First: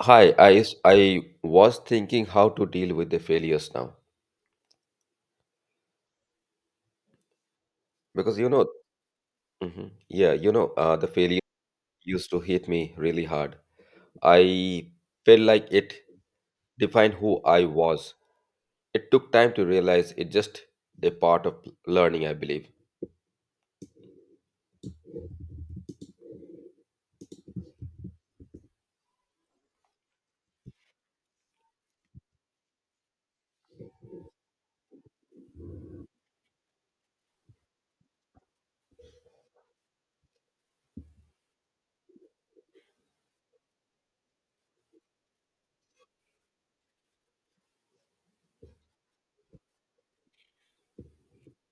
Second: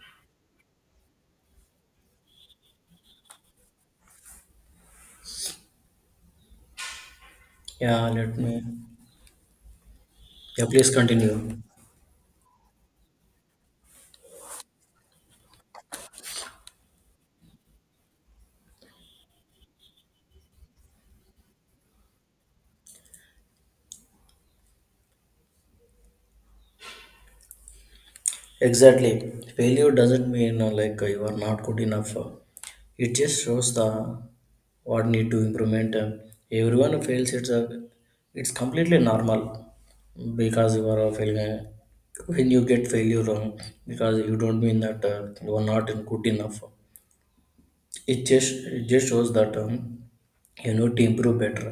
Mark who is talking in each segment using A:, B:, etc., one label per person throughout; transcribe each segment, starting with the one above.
A: Hi, I was thinking how to deal with the failures now
B: Yeah, let
A: because
B: me.
A: Mhm. yeah,
B: Yeah, please
A: the failure
B: continue.
A: used to hit me really hard. I felt like it defined who I was. It took time to realize it just a part of learning, I believe.
B: Exactly. Failure doesn't mean like you are not good enough. It just shows the what need to improvement. And everyone fails. It's completely normal because you are failing. When you get failure, wrong, because you don't mean that you are not good enough. It just shows that you need to improve better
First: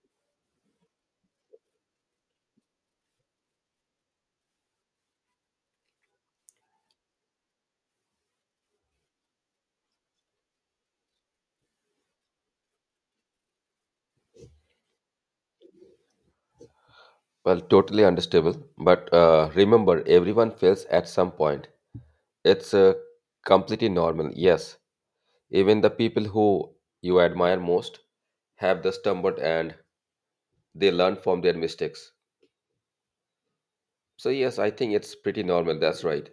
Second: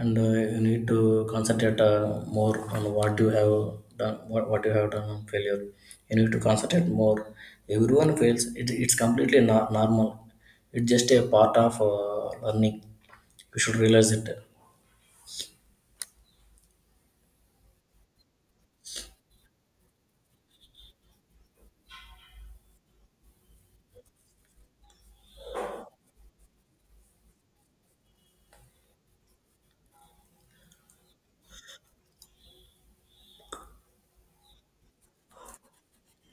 B: and you need to concentrate more on what you have done what, you have done on failure. You need to concentrate more. Everyone fails. It's completely normal. It's just a part of learning. You should realize it.
A: Well, totally understandable, but remember, everyone fails at some point. It's completely normal. Yes, even the people who you admire most have the stumbled and they learn from their mistakes. So, yes, I think it's pretty normal. That's right.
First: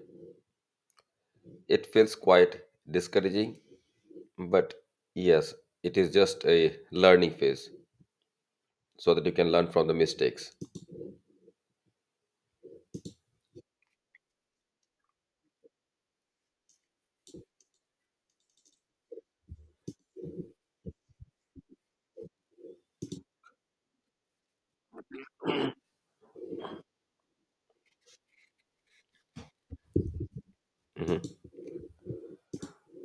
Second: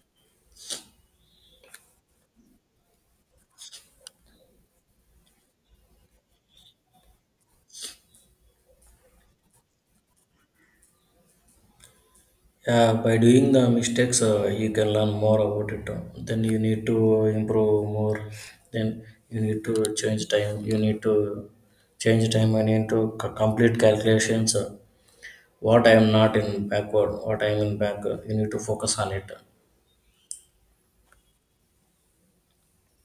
A: It feels quite discouraging, but yes, it is just a learning phase so that you can learn from the mistakes.
B: Yeah, by doing the mistakes, you can learn more about it. Then you need to improve more. Then you need to change time. You need to change time and need to complete calculations. What I am not in backward, what I am in back, you need to focus on it.
A: Mhm.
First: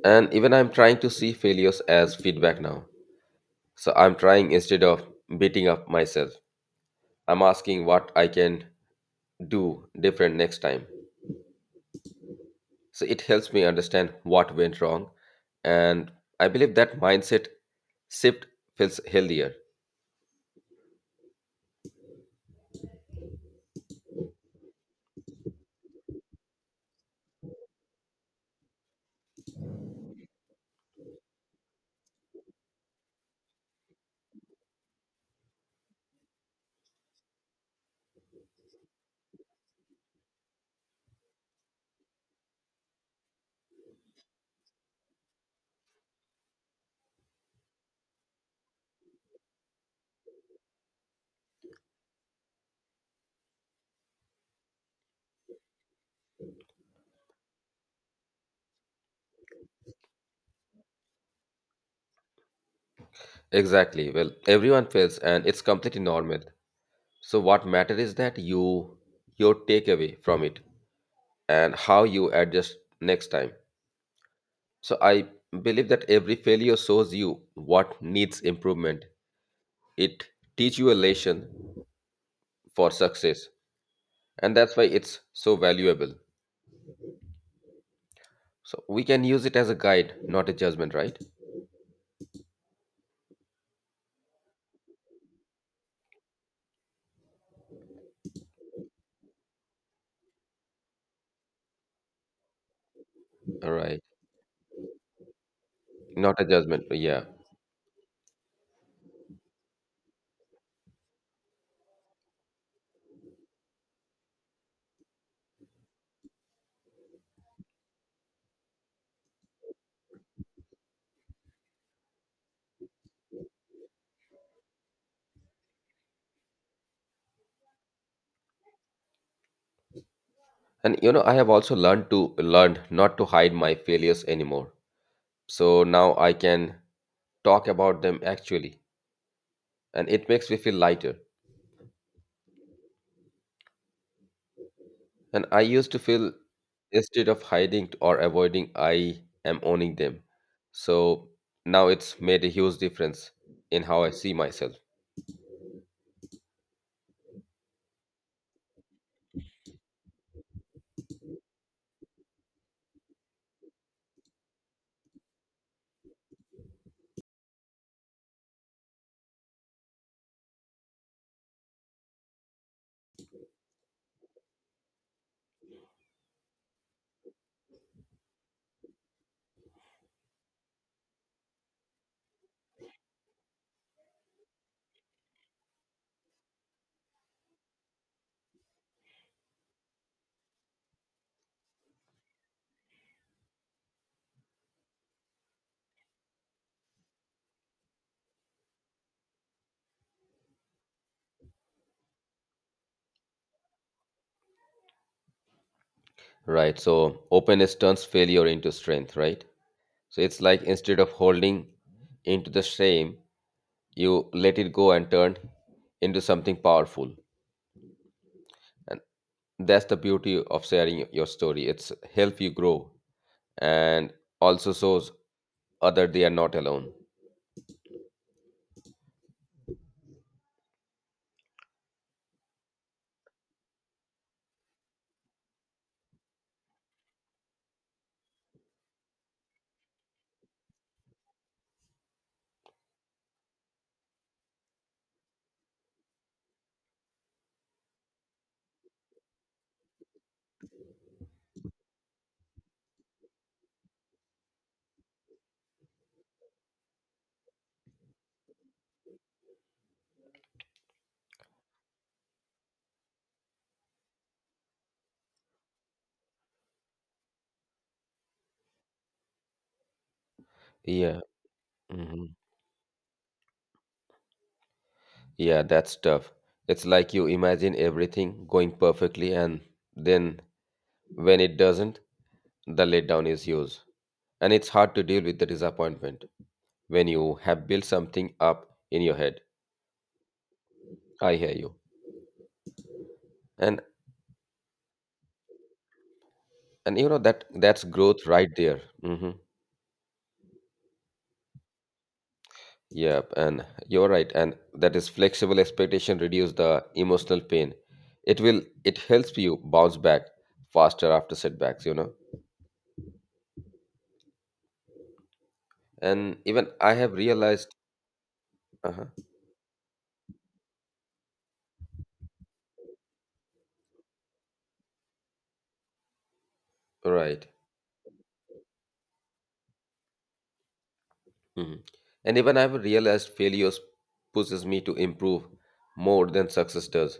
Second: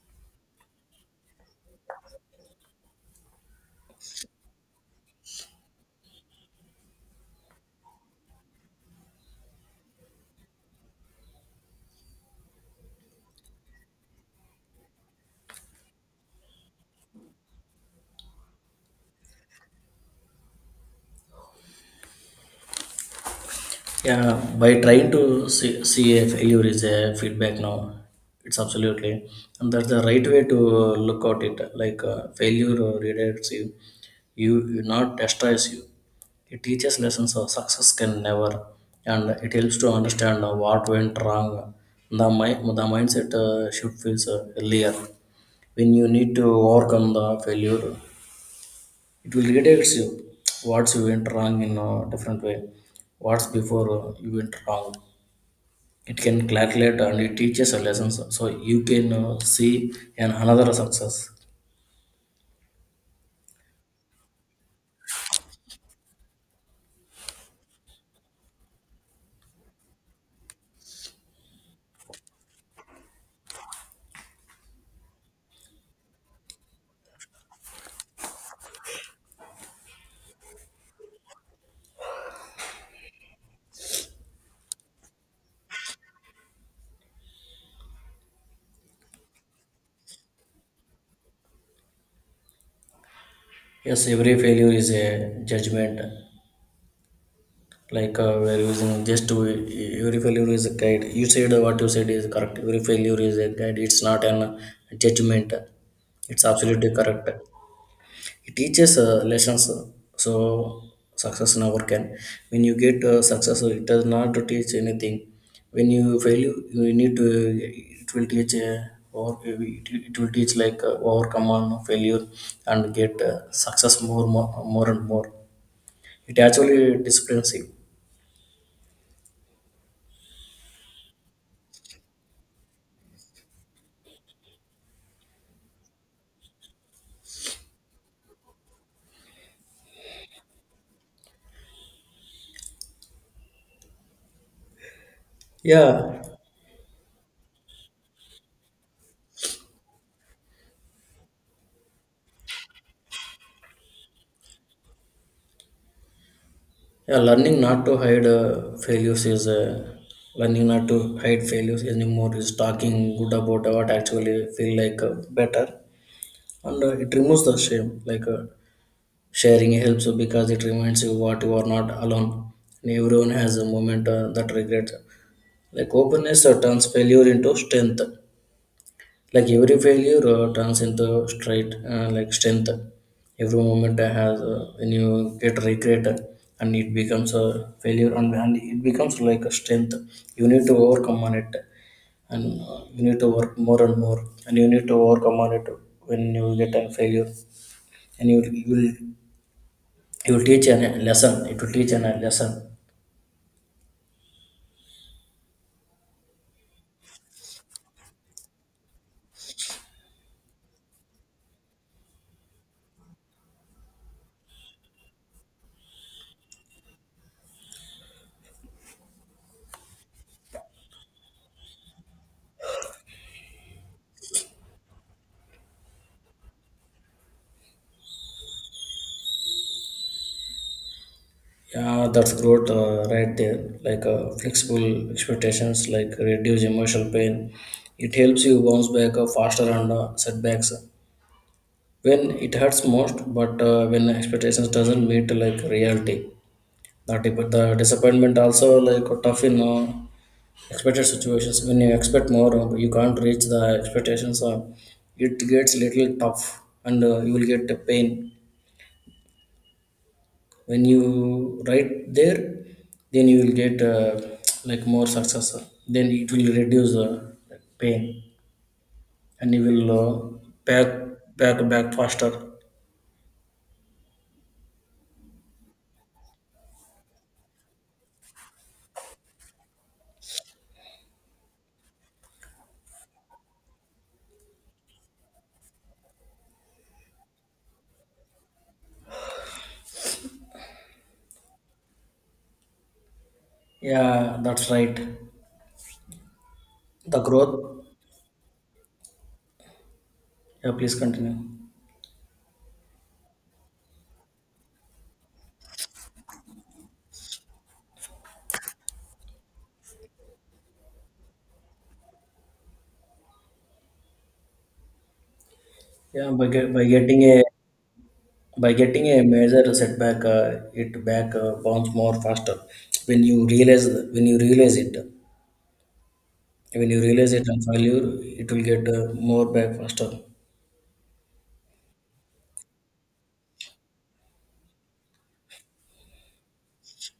A: And even I'm trying to see failures as feedback now. So, I'm trying instead of beating up myself, I'm asking what I can do different next time. So, it helps me understand what went wrong. And I believe that mindset shift feels healthier.
B: Yeah, by trying to see a failure is a feedback now. It's absolutely, and that's the right way to look at it. Like failure redirects you, you not destroys you. It teaches lessons of success can never, and it helps to understand what went wrong. The mindset should feel earlier when you need to overcome the failure. It will redirects you what's you went wrong in a different way, what's before you went wrong. It can calculate and it teaches a lesson, so you can see an another success.
A: Exactly. Well, everyone fails and it's completely normal. So what matters is that your takeaway from it and how you adjust next time. So I believe that every failure shows you what needs improvement. It teach you a lesson for success and that's why it's so valuable. So we can use it as a guide, not a judgment, right?
B: Yes, every failure is a judgment, like we're using just to, every failure is a guide. You said what you said is correct. Every failure is a
A: All
B: guide, it's
A: right.
B: not an judgment.
A: Not a
B: It's
A: judgment.
B: absolutely
A: Yeah.
B: correct. It teaches lessons. So success never can. When you get success, it does not teach anything. When you fail you need to, it will teach or it will teach like overcome on failure and get success more, more, more and more. It actually disciplines you.
A: I have also learned to learn not to hide my failures anymore, so now I can talk about them actually, and it makes me feel lighter. And I used to
B: Yeah.
A: feel instead of hiding or avoiding, I am owning them. So now it's made a huge difference in how I see myself.
B: Yeah, learning not to hide failures is learning not to hide failures anymore is talking good about what actually feel like better, and it removes the shame. Like sharing helps because it reminds you what you are not alone, and everyone has a moment that regrets. Like openness turns failure into strength. Like every failure turns into straight like strength. Every moment I has when you get regret, and it becomes a failure, and it becomes like a strength. You need to overcome on it, and you need to work more and more, and you need to overcome on it when you get a failure. And you will, you will teach an a lesson. It will teach an a lesson.
A: Right. So openness turns failure into strength, right? So it's like instead of holding into the shame, you let it go and turn into something powerful. And that's the beauty of sharing your story. It's help you grow and also shows Other, they are not alone.
B: Yeah, that's growth right there. Like flexible expectations like reduce emotional pain. It helps you bounce back faster on setbacks, when it hurts most. But when expectations doesn't meet like reality, that the disappointment also like tough in expected situations. When you expect more, you can't reach the expectations, it gets little tough, and you will get the pain. When you write there, then you will get like more success. Then it will reduce the, like, pain, and you will back,
A: Yeah.
B: back faster.
A: Hmm. Yeah, that's tough. It's like you imagine everything going perfectly, and then when it doesn't, the letdown is yours. And it's hard to deal with the disappointment when you have built something up in your head. I hear you. And
B: Yeah, that's right.
A: and
B: The
A: that that's
B: growth.
A: growth right there. Hmm.
B: Yeah, please continue.
A: Yep, and you're right. And that is flexible expectation reduce the emotional pain. It helps you bounce back faster after setbacks.
B: Yeah,
A: And even
B: by
A: I have
B: getting a,
A: realized
B: by getting
A: uh
B: a major setback, it back bounce more faster. When you realize when you realize it when you realize
A: right.
B: it and failure, it will get more back faster.
A: Mhm. And even I have realized failures pushes me to improve more than success does.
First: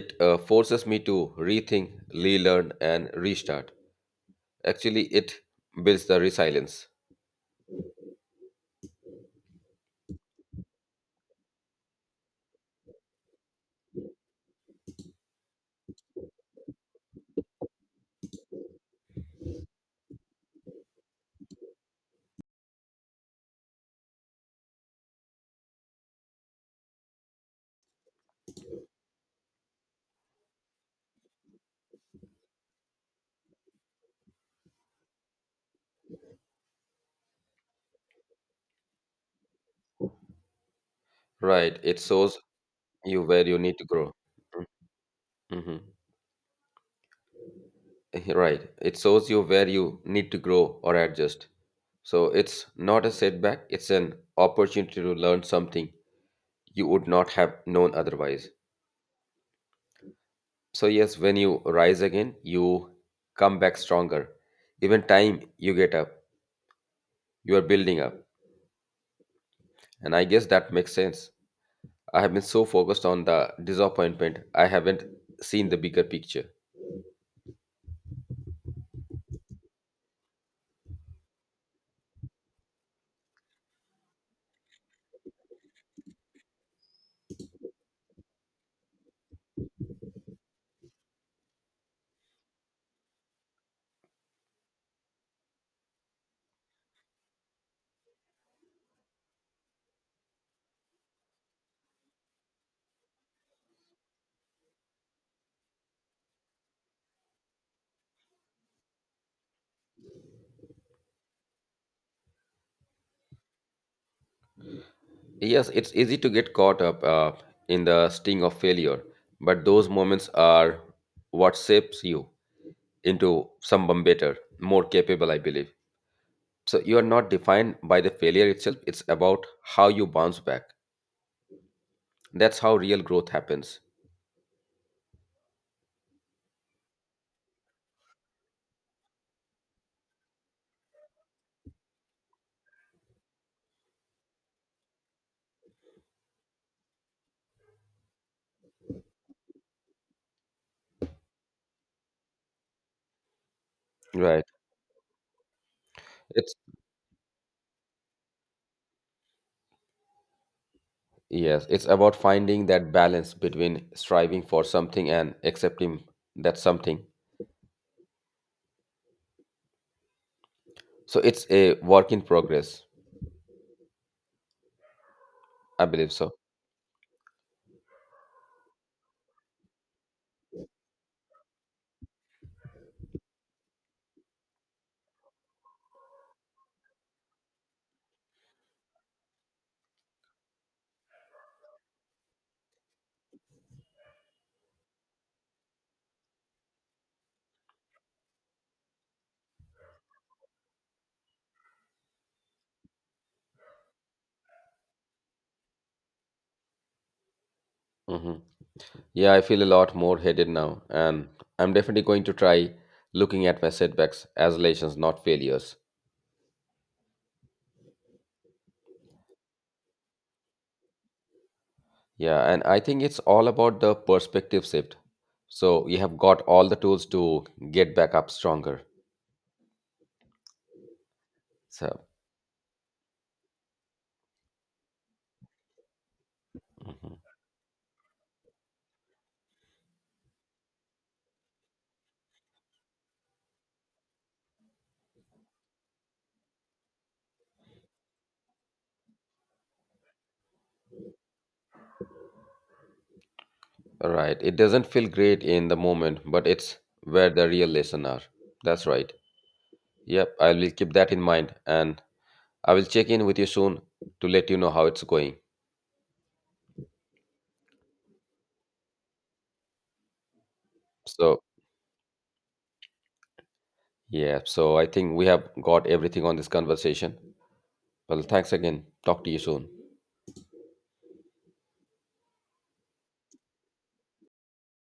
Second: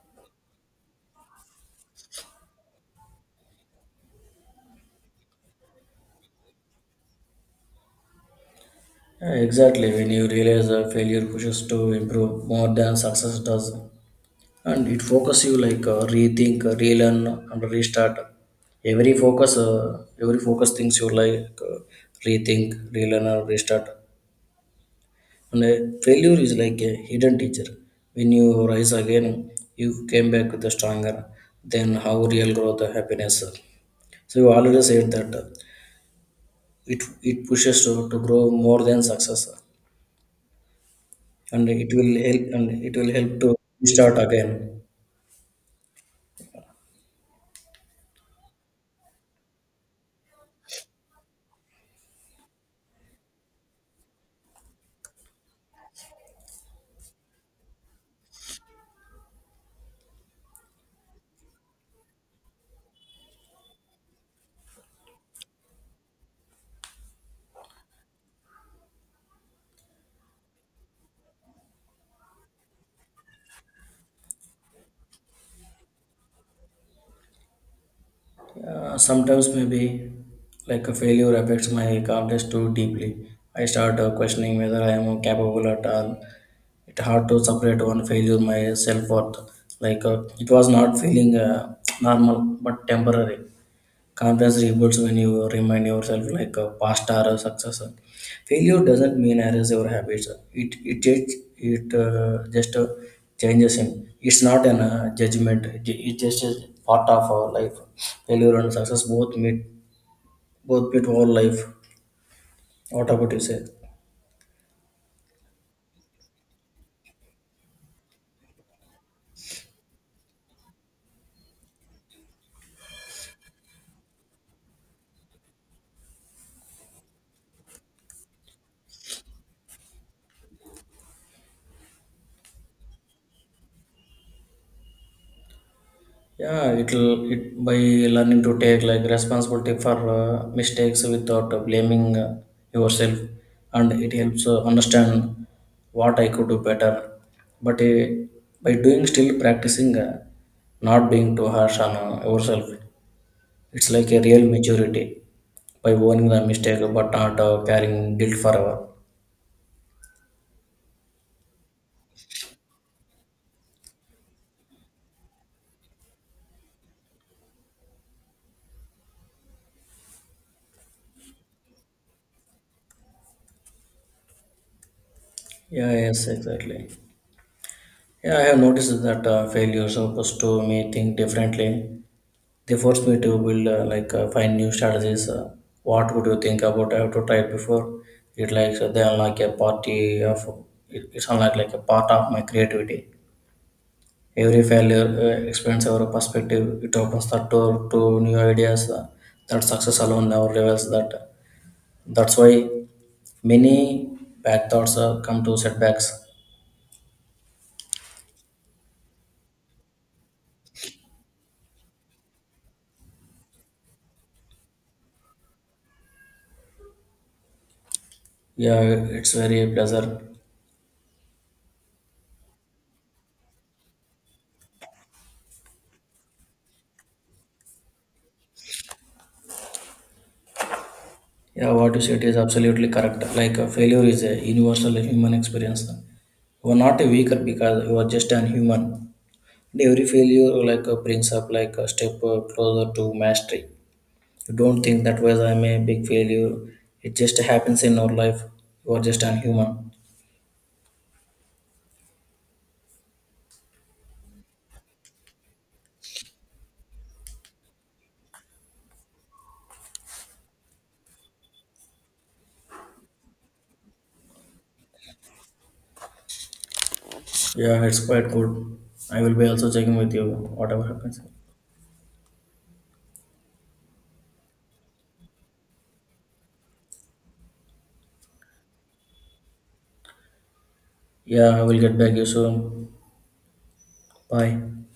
A: It forces me to rethink, relearn and restart. Actually it builds the resilience
B: Yeah, exactly, when you realize that failure pushes to improve more than success does, and it focuses you like rethink, relearn, and restart. Every focus things you like rethink, relearn, or restart. And failure is like a hidden teacher. When you rise again, you came back with a stronger. Then how real growth and happiness. So you already said that it pushes to grow more than success. And
A: right
B: it
A: it
B: will
A: shows
B: help, and it will
A: you
B: help
A: where
B: to
A: you need to grow
B: start again.
A: Mhm. Right, it shows you where you need to grow or adjust, so it's not a setback, it's an opportunity to learn something you would not have known otherwise. So, yes, when you rise again, you come back stronger. Even time you get up, you are building up. And I guess that makes sense. I have been so focused on the disappointment, I haven't seen the bigger picture.
B: Sometimes maybe like a failure affects my confidence too deeply. I start questioning whether I am capable at all. It's hard to separate one failure my self-worth, like it was not feeling normal but temporary. Confidence rebuilds when you remind yourself like a past or a success. Failure doesn't mean erase your habits. It just changes him. It's not an judgment. It just is part of our life. Failure and success both meet, both meet our life. What about you say?
A: Yes, it's easy to get caught up in the sting of failure, but those moments are what shapes you into someone better, more capable, I believe. So, you are not defined by the failure itself, it's about how you bounce back. That's how real growth happens.
B: Yeah, it'll it by learning to take like responsibility for mistakes without blaming yourself, and it helps understand what I could do better. But by doing still practicing, not being too harsh on yourself, it's like a
A: Right.
B: real maturity by owning the
A: It's
B: mistake but not carrying guilt forever.
A: Yes, it's about finding that balance between striving for something and accepting that something. So it's a work in progress. I
B: Yeah,
A: believe
B: yes,
A: so.
B: exactly. Yeah, I have noticed that failures are supposed to me think differently. They forced me to build like find new strategies. What would you think about? I have to try it before. It like so they unlock a party of it's unlike like a part of my creativity. Every failure expands our perspective. It opens the door to new ideas, that success alone never reveals. That's why many bad thoughts come to setbacks.
A: Hmm. Yeah, I feel a lot more headed now, and I'm definitely going to try looking at my setbacks as lessons, not failures.
B: Yeah, it's very pleasant.
A: Yeah, and I think it's all about the perspective shift. So you have got all the tools to get back up stronger.
B: Yeah, what you
A: So.
B: said is absolutely correct. Like failure is a universal human experience. You are not a
A: Mhm.
B: weaker because you are just an human. And every failure like brings up like a step closer to mastery. You don't think that was I'm a big failure. It just happens in our life. You are just an human.
A: Right. It doesn't feel great in the moment, but it's where the real lesson are. That's right. Yep, I will keep that in mind and I will check in with you soon to let you know how it's going.
B: Yeah, it's quite good. I will be also checking with you whatever happens.
A: So, yeah, so I think we have got everything on this conversation. Well, thanks again. Talk to you soon.
B: Yeah, I will get back you soon. Bye.